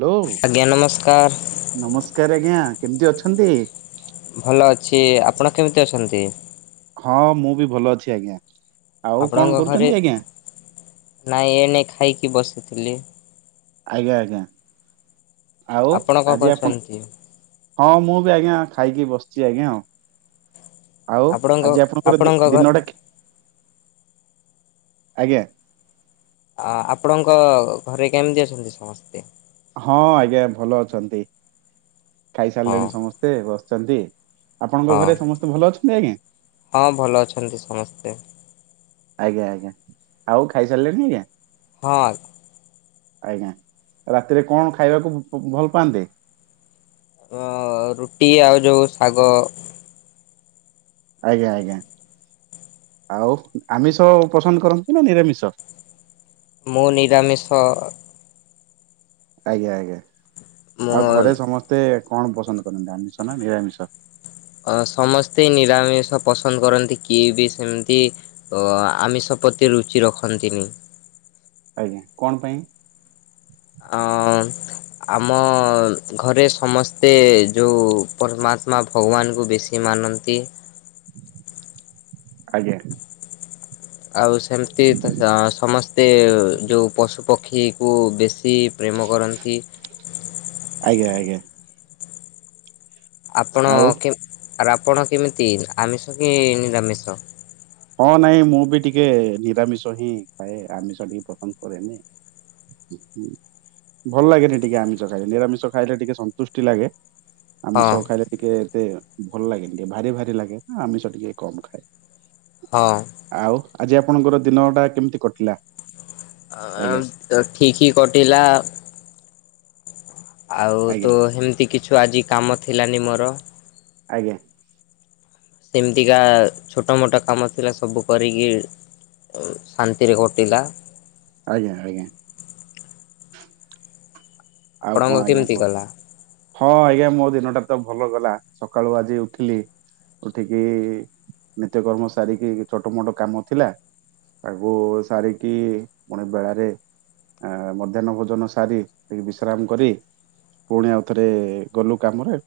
Hello ଆଜ୍ଞା ନମସ୍କାର। ନମସ୍କାର ଆଜ୍ଞା କେମିତି ଅଛନ୍ତି? ଭଲ ଅଛି ଆପଣ କେମିତି ଅଛନ୍ତି? ହଁ ମୁଁ ବି ଭଲ ଅଛି ଆଜ୍ଞା। ଆଉ କଣ ଆପଣଙ୍କ ଘରେ କରୁଛନ୍ତି ଆଜ୍ଞା? ନାଇଁ ଏଇନେ ଖାଇକି ବସିଥିଲି। ଆଜ୍ଞା ଆଜ୍ଞା ଆଉ ଆପଣ କଣ ଆଜି ଆପଣ କରୁଛନ୍ତି? ହଁ ମୁଁ ବି ଆଜ୍ଞା ଖାଇକି ବସିଛି ଆଜ୍ଞା ଆଉ। ଆଉ ଆପଣଙ୍କ ଆଜି ଆପଣଙ୍କର ଦି ଆପଣଙ୍କ ଘ ଦିନଟା ଆଜ୍ଞା। ଅ ଆପଣଙ୍କ ଘରେ କେମିତି ଅଛନ୍ତି ସମସ୍ତେ? ହଁ ଆଜ୍ଞା ଭଲ ଅଛନ୍ତି ହଁ ଖାଇସାରିଲେଣି ସମସ୍ତେ ବସିଛନ୍ତି। ଆପଣଙ୍କ ହଁ ଘରେ ସମସ୍ତେ ଭଲ ଅଛନ୍ତି ଆଜ୍ଞା? ହଁ ଭଲ ଅଛନ୍ତି ସମସ୍ତେ। ଆଜ୍ଞା ଆଜ୍ଞା ଆଉ ଖାଇସାରିଲେଣିି ଆଜ୍ଞା। ହଁ। ଆଜ୍ଞା ରାତିରେ କଣ ଖାଇବାକୁ ଭଲ ପାଆନ୍ତି? ଅ ରୁଟି ଆଉ ଯୋଉ ଶାଗ। ଆଜ୍ଞା ଆଜ୍ଞା ଆଉ ଆମିଷ ପସନ୍ଦ କରନ୍ତି ନା ନିରାମିଷ? ମୁଁ ନିରାମିଷ। ଆଜ୍ଞା ଆଜ୍ଞା ମୋ ଆଉ ଘରେ ସମସ୍ତେ କଣ ପସନ୍ଦ କରନ୍ତି ଆମିଷ ନା ନିରାମିଷ? ଅ ସମସ୍ତେ ନିରାମିଷ ପସନ୍ଦ କରନ୍ତି କିଏ ବି ସେମିତି। ତ ଆମିଷ ପତି ରୁଚି ରଖନ୍ତିନି। ଆଜ୍ଞା କଣ ପାଇଁ? ଅଁନ ଆମ ଘରେ ସମସ୍ତେ ଯୋଉ ପରମାତ୍ମା ଭଗବାନଙ୍କୁ ବେଶୀ ମାନନ୍ତି। ଆଜ୍ଞା। ଆଉ ସେମିତି ସମସ୍ତେ ଯେଉଁ ପଶୁପକ୍ଷୀକୁ ବେଶୀ। ପ୍ରେମ କରନ୍ତି। ଆଜ୍ଞା ଆଜ୍ଞା। ଆପଣ ଆଉ କେ ଆପଣ କେମିତି ଆମିଷ କି ନିରାମିଷ? ହଁ ନାଇଁ ମୁଁ ବି ଟିକେ ନିରାମିଷ ହିଁ ଖାଏ ଆମିଷ ଟିକେ ପସନ୍ଦ କରେନି। ଭଲ ଲାଗେନି ଟିକେ ଆମିଷ ଖାଇଲେ ନିରାମିଷ ଖାଇଲେ ଟିକେ ସନ୍ତୁଷ୍ଟି ଲାଗେ। ହଁ ଆମିଷ ଖାଇଲେ ଟିକେ ଏତେ ଭଲ ଲାଗେନି ଟିକେ ଭାରି ଭାରି ଲାଗେ ଆମିଷ ଟିକେ କମ ଖାଏ। ହଉ। ଆଉ ଆଜି ଆପଣଙ୍କର ଦିନ ଟା କେମିତି କଟିଲା? ଆଜ୍ଞା ଠିକି କଟିଲା। ଆଉ ଆଜ୍ଞା ତ ହେମିତି କିଛୁ ଆଜି କାମ ଥିଲାନି ମୋର। ଆଜ୍ଞା। ସେମିତିକା ଛୋଟ ମୋଟ କାମ ଥିଲା ସବୁ କରିଗି। ଶାନ୍ତିରେ କଟିଲା। ଆଜ୍ଞା ଆଜ୍ଞା। ଆଉ ଆପଣଙ୍କ କଣ ଆଜ୍ଞା କେମିତି କହ। ଗଲା? ହଁ ଆଜ୍ଞା ମୋ ଦିନଟା ତ ଭଲ ଗଲା ସକାଳୁ ଆଜି ଉଠିଲି। ଉଠିକି ନିତ୍ୟ କର୍ମ ସାରିକି ଛୋଟ ମୋଟ କାମ ଥିଲା। ତାକୁ ସାରିକି ପୁଣି ବେଳାରେ ଆ ମଧ୍ୟାହନ ଭୋଜନ ସାରି। ଟିକେ ବିଶ୍ରାମ କରି ପୁଣି ଆଉଥରେ ଗଲୁ କାମରେ।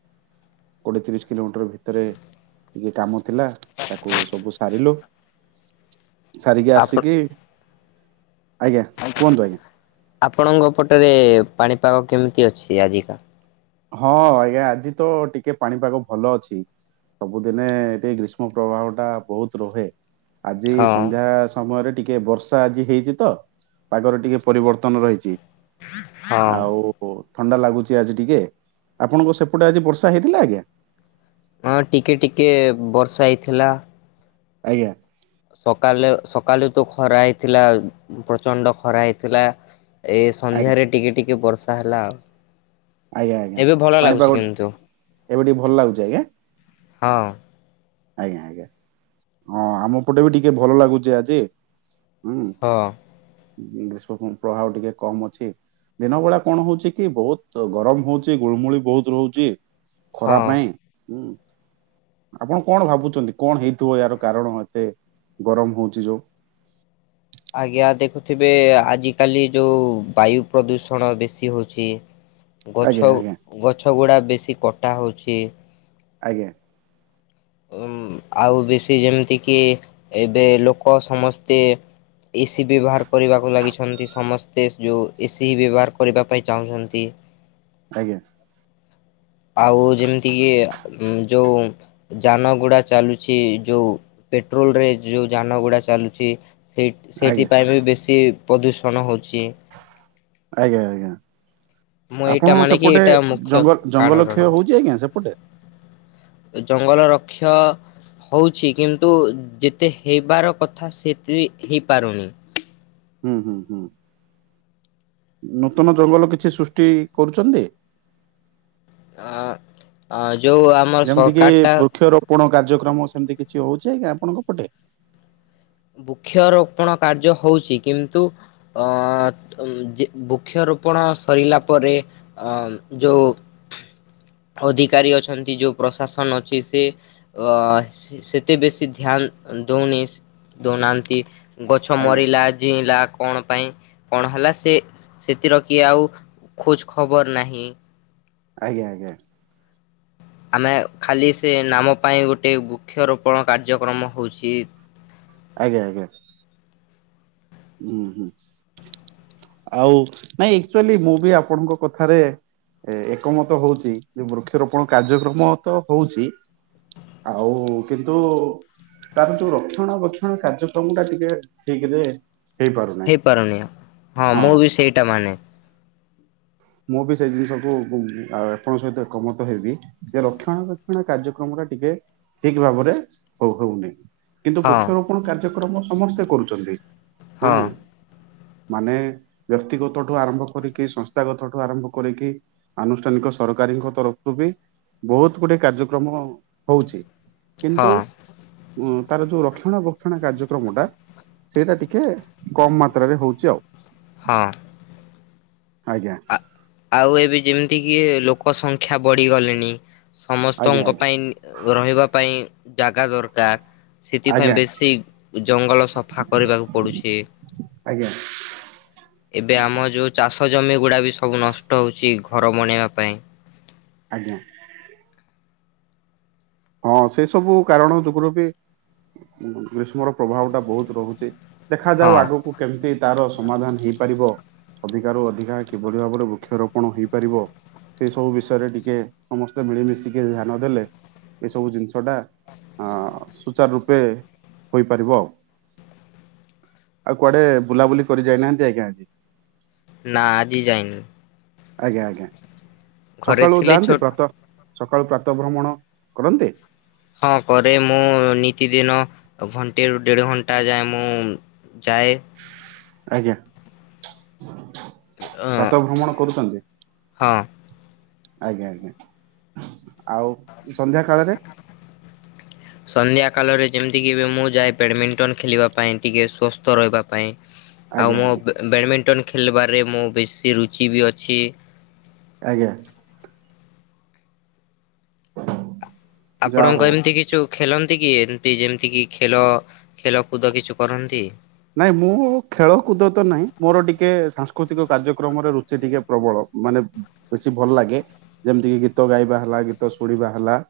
କୋଡିଏ ତିରିଶ କିଲୋମିଟର ଭିତରେ ଟିକେ କାମ ଥିଲା ତାକୁ ସବୁ ସାରିଲୁ। ସାରିକି ଆପଣ ଆସିକି ଆଜ୍ଞା କୁହନ୍ତୁ ଆଜ୍ଞା। ଆପଣଙ୍କ ପଟରେ ପାଣିପାଗ କେମିତି ଅଛି ଆଜିର? ହଁ ଆଜ୍ଞା ଆଜି ତ ଟିକେ ପାଣିପାଗ ଭଲ ଅଛି। ସବୁଦିନେ ଏଠି ଗ୍ରୀଷ୍ମ ପ୍ରଭାବଟା ବୋହୁତ୍ ରୁହେ। ଆଜି ହଁ ସନ୍ଧ୍ୟା ସମୟରେ ଟିକେ ବର୍ଷା ଆଜି ହେଇଛି ତ ପାଗରେ ଟିକେ ପରିବର୍ତ୍ତନ ରହିଛି। ହଁ ଆଉ ଥଣ୍ଡା ଲାଗୁଛି ଆଜି ଟିକେ। ଆପଣଙ୍କ ସେପଟେ ଆଜି ବର୍ଷା ହେଇଥିଲା ଆଜ୍ଞା? ହଁ ଟିକେ ଟିକେ ବର୍ଷା ହେଇଥିଲା। ଆଜ୍ଞା। ସକାଲେ ସକାଲୁ ତ ଖରା ହେଇଥିଲା। ପ୍ରଚଣ୍ଡ ଖରା ହେଇଥିଲା। ଏ ଆଜ୍ଞା ସନ୍ଧ୍ୟାରେ ଟିକେ ଟିକେ ବର୍ଷା ହେଲା ଆଉ। ଆଜ୍ଞା ଆଜ୍ଞା। ଏବେ ଭଲ ଲାଗୁଛି ପାଣିପାଗ ଗୋଟେ କିନ୍ତୁ ଏବେ ଟିକେ ଭଲ ଲାଗୁଛି ଆଜ୍ଞା। ହଁ। ଆଜ୍ଞା ଆଜ୍ଞା। ହଁ ଆମ ପଟେ ବି ଟିକେ ଭଲ ଲାଗୁଚେ ଆଜି। ହୁଁ। ହଁ। ଗ୍ରୀଷ୍ମ ପ୍ରଭାବ ଟିକେ କମ ଅଛି। ଦିନ ବେଳା କଣ ହଉଛି କି, ବୋହୁତ୍ ଗରମ ହଉଛି ଗୁଳିମୁଳି ବୋହୁତ୍ ରହୁଛି। ଖରା ହଁ। ପାଇଁ। ଉଁ ଆପଣ କଣ ଭାବୁଛନ୍ତି କଣ ହେଇଥିବ ଏଆର କାରଣ ଏତେ ଗରମ ହଉଛି ଯୋଉ? ଆଜ୍ଞା ଦେଖୁଥିବେ ଆଜିକାଲି ଯୋଉ ବାୟୁ ପ୍ରଦୂଷଣ ବେଶୀ ହେଉଛି। ଆଜ୍ଞା ଗଛ, ଆଜ୍ଞା ଗଛ ଗୁଡ଼ା ବେଶୀ କଟା ହେଉଛି। ଆଜ୍ଞା। ଆଉ ବେଶୀ ଯେମିତିକି ଏବେ ଲୋକ ସମସ୍ତେ ଏସିି ବ୍ୟବହାର କରିବାକୁ ଲାଗିଛନ୍ତି ସମସ୍ତେ। ଯୋଉ ଏସିି ବ୍ୟବହାର କରିବା ପାଇଁ ଚାହୁଁଛନ୍ତି। ଆଜ୍ଞା। ଆଉ ଯେମିତିକି, ଏ ଯୋଉ ଯାନ ଗୁଡା ଚାଲୁଛି ଯୋଉ, ପେଟ୍ରୋଲ୍ ରେ ଯୋଉ ଯାନ ଗୁଡା ଚାଲୁଛି ସେଇ, ଆଜ୍ଞା ସେଇଥିପାଇଁ ବି ବେଶୀ ପ୍ରଦୂଷଣ ହେଉଛି। ଆଜ୍ଞା ଆଜ୍ଞା। ମୁଁ ଏଇଟା ଆପଣ ମାନେ କି ସେପଟେ ଏଇଟା ମୁଖ୍ୟ ଜଙ୍ଗ- ଜଙ୍ଗଲ କାରଣ କ୍ଷୟ ହଉଛି ଆଜ୍ଞା ସେପଟେ? ଜଙ୍ଗଲ ରକ୍ଷ ହୋଉଛି କିନ୍ତୁ ଯେତେ ହେଇବାର କଥା ସେତେ ହେଇପାରୁନି। ହୁଁ ହୁଁ ହୁଁ। ନୂତନ ଜଙ୍ଗଲ କିଛି ସୃଷ୍ଟି କରୁଛନ୍ତି? ଅ, ଅ ଯୋଉ ଆ ଯେମିତି କି ବୃକ୍ଷରୋପଣ କାର୍ଯ୍ୟକ୍ରମ ସେମିତି କିଛି ହୋଉଛି କିଛି ଆପଣଙ୍କ ପଟେ? ବୃକ୍ଷରୋପଣ କାର୍ଯ୍ୟ ହଉଛି କିନ୍ତୁ ଅ ଯେ ବୃକ୍ଷରୋପଣ ସରିଲା ପରେ ଅ ଯୋଉ ଅଧିକାରୀ ଅଛନ୍ତି, ଯୋଉ ପ୍ରଶାସନ ଅଛି ସେ ଅ ସେତେ ବେଶୀ ଧ୍ୟାନ ଦଉନି। ଦଉନାହାନ୍ତି। ଗଛ ଆଜ୍ଞା ମରିଲା ଝିଇଁଲା କଣ ପାଇଁ କଣ ହେଲା ସେ ସେଥିର କିଏ ଆଉ ଖୋର୍ଚ୍ଚ ଖବର ନାହିଁ। ଆଜ୍ଞା ଆଜ୍ଞା। ଆମେ ଖାଲି ସେ ନାମ ପାଇଁ ଗୋଟେ ବୃକ୍ଷରୋପଣ କାର୍ଯ୍ୟକ୍ରମ ହୋଉଛି। ଆଜ୍ଞା ଆଜ୍ଞା। ହୁଁ ହୁଁ। ଆଉ ନାଇଁ ଆକ୍ଚୁଆଲି ମୁଁ ବି ଆପଣଙ୍କ କଥାରେ ଏ ଏକମତ ହଉଛି। ଯେ ବୃକ୍ଷରୋପଣ କାର୍ଯ୍ୟକ୍ରମ ତ ହୋଉଛି ଆଉ କିନ୍ତୁ ତାର ଯୋଉ ରକ୍ଷଣ, ବକ୍ଷଣ କାର୍ଯ୍ୟକ୍ରମ ଟା ଟିକେ ଠିକ୍ ରେ ହେଇପାରୁନାହିଁ ହେଇପାରୁନି ଆଉ। ହଁ ମୁଁ ବି ସେଇଟା ମାନେ। ମୁଁ ବି ସେ ଜିନିଷକୁ, ଉଁ ଆପଣଙ୍କ ସହିତ ଏକମତ ହେବି। ସେ ରକ୍ଷଣା ବକ୍ଷଣା କାର୍ଯ୍ୟକ୍ରମ ଟା ଟିକେ ଠିକ୍ ଭାବରେ ହଉ ହୋଉନି। କିନ୍ତୁ ହଁ ବୃକ୍ଷରୋପଣ କାର୍ଯ୍ୟକ୍ରମ ସମସ୍ତେ କରୁଛନ୍ତି। ଆ ହଁ ମାନେ ବ୍ୟକ୍ତିଗତ ଠୁ ଆରମ୍ଭ କରିକି ସଂସ୍ ସ୍ତା ଗାଥ ଠୁ ଆରମ୍ଭ କରିକି, ଆନୁଷ୍ଠାନିକ ସରକାରୀଙ୍କ ତରଫରୁ ବି ବହୁତ ଗୁଡେ କାର୍ଯ୍ୟକ୍ରମ ହଉଛି କିନ୍ତୁ ହଁ ଉ ତାର ଯୋଉ ରକ୍ଷଣ ବକ୍ଷଣ କାର୍ଯ୍ୟକ୍ରମ ଟା ସେଇଟା ଟିକେ କମ ମାତ୍ରରେ ହଉଛି ଆଉ। ହଁ। ଆଜ୍ଞା। ଆଉ ଏବେ ଯେମିତି କି ଲୋକ ସଂଖ୍ୟା ବଢି ଗଲେଣି। ଆଜ୍ଞା ସମସ୍ତଙ୍କ ଆଜ୍ଞା ପାଇଁ ରହିବା ପାଇଁ ଜାଗା ଦରକାର। ସେଥିପାଇଁ ଆଜ୍ଞା ବେଶୀ ଜଙ୍ଗଲ ସଫା କରିବାକୁ ପଡୁଛି। ଆଜ୍ଞା ଏବେ ଆମ ଯୋଉ ଚାଷ ଜମି ଗୁଡା ବି ସବୁ ନଷ୍ଟ ହଉଛି ଘର ବନେଇବା ପାଇଁ। ଆଜ୍ଞା। ହଁ ସେଇ ସବୁ କାରଣ ଯୋଗୁରୁ ବି ଗ୍ରୀଷ୍ମର ପ୍ରଭାବ ଟା ବହୁତ ରହୁଛି। ଦେଖାଯାଉ ହଁ ଆଗକୁ କେମିତି ତାର ସମାଧାନ ହେଇପାରିବ। ଅଧିକା ରୁ ଅଧିକା କିଭଳି ଭାବରେ ବୃକ୍ଷରୋପଣ ହେଇପାରିବ। ସେଇ ସବୁ ବିଷୟରେ ଟିକେ ସମସ୍ତେ ମିଳିମିଶି କି ଧ୍ୟାନ ଦେଲେ। ଏସବୁ ଜିନିଷଟା ସୁଚାର ରୂପେ ହୋଇପାରିବ ଆଉ। ଆଉ କୁଆଡେ ବୁଲାବୁଲି କରି ଯାଇନାହାନ୍ତି ଆଜ୍ଞା। ନା ଆଜି ଯାଇନି। ଆଜ୍ଞା ଆଜ୍ଞା ଘରେ ସକାଳୁ ଥିଲି ଯାଆନ୍ତି ଛୋଟ ପ୍ରାତ ସକାଳୁ ପ୍ରାତଃ ଭ୍ରମଣ କରନ୍ତି। ହଁ କରେ ମୁଁ ନିତିଦିନ ଘଣ୍ଟେ ରୁ ଦେଢ଼ ଘଣ୍ଟା ଯାଏ ମୁଁ ଯାଏ। ଆଜ୍ଞା ପ୍ରାତ ଭ୍ରମଣ କରୁଛନ୍ତି। ହଁ ଆଜ୍ଞା ଆଜ୍ଞା ଆଉ ସନ୍ଧ୍ୟା କାଳରେ। ସନ୍ଧ୍ୟା କାଳରେ ଯେମିତିକି ବି ମୁଁ ଯାଏ ବ୍ୟାଡ଼ମିଣ୍ଟନ ଖେଳିବା ପାଇଁ ଟିକେ ସୁସ୍ଥ ରହିବା ପାଇଁ। ଆଉ ଆଜ୍ଞା ମୋ ଆଜ୍ଞା ବ୍ୟାଡ଼ମିଣ୍ଟନ ଖେଳିବାରେ ମୁଁ ବେଶୀ ରୁଚି ବି ଅଛି। ଆଜ୍ଞା। [inaudible] ଯାହା ଆପଣଙ୍କ ହଉ ଏମିତି କିଛୁ ଖେଳନ୍ତି କି ଏମତି ଯେମିତି କି ଖେଳ ଖେଳକୁଦ କିଛି କରନ୍ତି। ନାଇଁ ମୁଁ ଖେଳ କୁଦ ତ ନାହିଁ ମୋର ଟିକେ ସାଂସ୍କୃତିକ କାର୍ଯ୍ୟକ୍ରମରେ ରୁଚି ଟିକେ ପ୍ରବଳ ମାନେ ବେଶୀ ଭଲ ଲାଗେ ଯେମିତି କିି ଗୀତ ଗାଇବା ହେଲା ଗୀତ ଶୁଣିବା ହେଲା।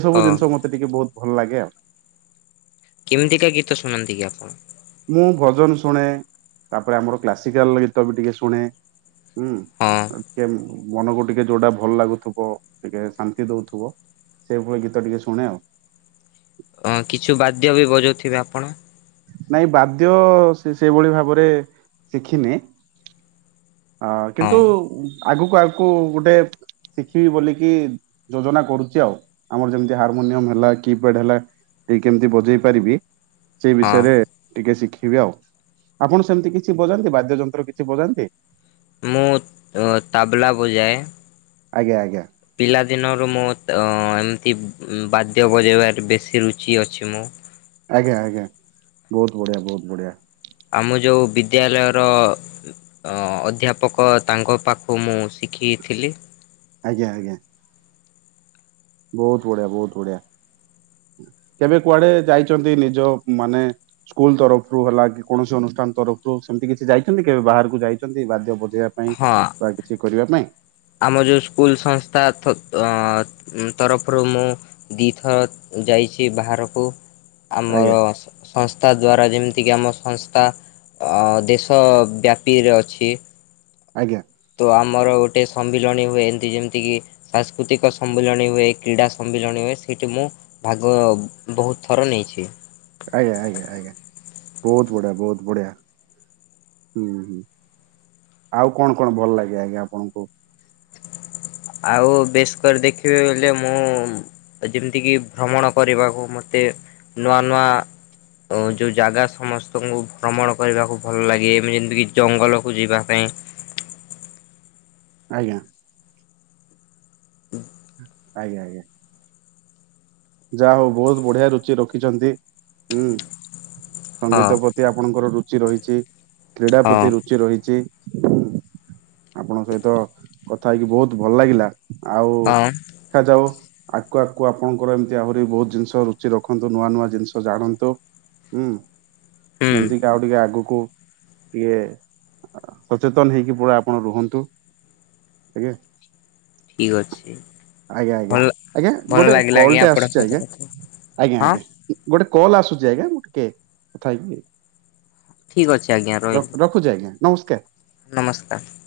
ଏସବୁ ହଁ ଜିନିଷ ମୋତେ ଟିକେ ବହୁତ ଭଲ ଲାଗେ ଆଉ। କେମିତିକା ଗୀତ ଶୁଣନ୍ତି କି ଆପଣ? ମୁଁ ଭଜନ ଶୁଣେ ତାପରେ ଆମର କ୍ଲାସିକାଲ ଗୀତ ବି ଟିକେ ଶୁଣେ। ହୁଁ ହଁ। କେମ ମନକୁ ଟିକେ ଯୋଉଟା ଭଲ ଲାଗୁଥିବ ଟିକେ ଶାନ୍ତି ଦଉଥିବ ସେଇଭଳି ଗୀତ ଟିକେ ଶୁଣେ ଆଉ। ହଁ କିଛି ବାଦ୍ୟ ବି ବଜଉଥିବେ ଆପଣ। ନାଇଁ ବାଦ୍ୟ ସେଇଭଳି ଭାବରେ ଶିଖିନି। ହଁ କିନ୍ତୁ ଆଗକୁ ଆଗକୁ ଗୋଟେ ଶିଖିବି ବୋଲି କି ଯୋଜନା କରୁଛି ଆଉ ଆମର ଯେମିତି ହାରମୋନିୟମ ହେଲା କିପ୍ୟାଡ ହେଲା। ଏଇ କେମିତି ବଜେଇ ପାରିବି। ସେଇ ହଁ ବିଷୟରେ ଟିକେ ଶିଖିବି ଆଉ ଆପଣ ସେମିତି କିଛି ବଜାନ୍ତି ବାଦ୍ୟ ଯନ୍ତ୍ର କିଛି ବଜାନ୍ତି। ମୁଁ ତାବଲା ବଜାଏ। ଆଜ୍ଞା ଆଜ୍ଞା। ପିଲାଦିନରୁ ମୁଁ ଅ ଏମିତି ବାଦ୍ୟ ବଜାଇବାରେ ବେଶୀ ରୁଚି ଅଛି ମୁଁ। ଆଜ୍ଞା ଆଜ୍ଞା ବହୁତ ବଢିଆ ବହୁତ ବଢିଆ। ଆମ ଯେଉଁ ବିଦ୍ୟାଳୟର ଅଧ୍ୟାପକ ତାଙ୍କ ପାଖକୁ ମୁଁ ଶିଖିଥିଲି। ଆଜ୍ଞା ଆଜ୍ଞା। ବହୁତ ବଢିଆ ବହୁତ ବଢିଆ କେବେ କୁଆଡେ ଯାଇଛନ୍ତି ନିଜ ମାନେ ସ୍କୁଲ ତରଫରୁ ହେଲା କି କୌଣସି ଅନୁଷ୍ଠାନ ତରଫରୁ ସେମିତି କିଛି ଯାଇଛନ୍ତି କେବେ ବାହାରକୁ ଯାଇଛନ୍ତି ବାଦ୍ୟ ବଜେଇବା ପାଇଁ ହଁ ବା କିଛି କରିବା ପାଇଁ। ଆମ ଯେଉଁ ସ୍କୁଲ୍ ସଂସ୍ଥା ତରଫରୁ ମୁଁ ଦୁଇଥର ଯାଇଛି ବାହାରକୁ ଆଜ୍ଞା ଆମର ସଂସ୍ଥା ଦ୍୍ୱାରା ଯେମିତିକି ଆମ ସଂସ୍ଥା ଦେଶବ୍ୟାପିରେ ଅଛି ଆଜ୍ଞା ତ ଆମର ଗୋଟେ ସମ୍ମିଳନୀ ହୁଏ ଏମତି ଯେମିତି କିି ସାଂସ୍କୃତିକ ସମ୍ମିଳନୀ ହୁଏ କ୍ରୀଡ଼ା ସମ୍ମିଳନୀ ହୁଏ ସେଇଠି ମୁଁ ଭାଗ ବହୁତ ଥର ନେଇଛି ଆଜ୍ଞା ଆଜ୍ଞା ଆଜ୍ଞା ବହୁତ ବଢିଆ ବହୁତ ବଢିଆ ହୁଁ ହୁଁ ଆଉ କଣ କଣ ଭଲ ଲାଗେ ଆଜ୍ଞା ଆପଣଙ୍କୁ? ଆଉ ବେଶୀ କରି ଦେଖିବି ବଲେ ମୁଁ ଯେମିତିକି ଭ୍ରମଣ କରିବାକୁ ମତେ ନୂଆ ନୂଆ ଓ ଯେଉଁ ଜାଗା ସମସ୍ତଙ୍କୁ ଭ୍ରମଣ କରିବାକୁ ଭଲ ଲାଗେମ ଯେମତିକି ଜଙ୍ଗଲକୁ ଯିବା ପାଇଁ ଆଜ୍ଞା। ହୁଁ। ଆଜ୍ଞ ଆଜ୍ଞ। ଯାହା ହଉ ବହୁତ ବଢିଆ ରୁଚି ରଖିଛନ୍ତି ହୁଁ ହଁ ସଙ୍ଗୀତ ଆପଣଙ୍କର ରୁଚି ରହିଛି କ୍ରୀଡ଼ା ହଁ ପ୍ରତି ରୁଚି ରହିଛି ଆପଣଙ୍କ ସହିତ କଥା ହେଇକି ବହୁତ ଭଲ ଲାଗିଲା। ଆଉ ହଁ ଦେଖାଯାଉ ଆକୁ ଆଗକୁ ଆପଣଙ୍କର ଏମତି ତି ଆହୁରି ବହୁତ ଜିନିଷ ରୁଚି ରଖନ୍ତୁ ନୂଆ ନୂଆ ଜିନିଷ ଜାଣନ୍ତୁ ହୁଁ ହୁଁ ଯେମତି ଆଉ ଟିକେ ଆଗକୁ ଟିକେ ସଚେତନ ହେଇକି ପୁରା ଆପଣ ରୁହନ୍ତୁ ଆଜ୍ଞା। ଫେରୁଛୁ କି? ଆଜ୍ଞା ଆଜ୍ଞା ଗୋଟେ କଲ୍ ଆଜ୍ଞା ଟେ ଆପଣଙ୍କ ଆସିଛି ସହିତ କଥା ହଁ ଆଜ୍ଞା। ଗୋଟେ କଲ୍ ଆସୁଛି ଆଜ୍ଞା ମୁଁ ଟିକେ କଥା ହେଇକି ଠିକ ଅଛି ଆଜ୍ଞା ରହିଲି। ରଖୁଛି ଆଜ୍ଞା ନମସ୍କାର। ନମସ୍କାର।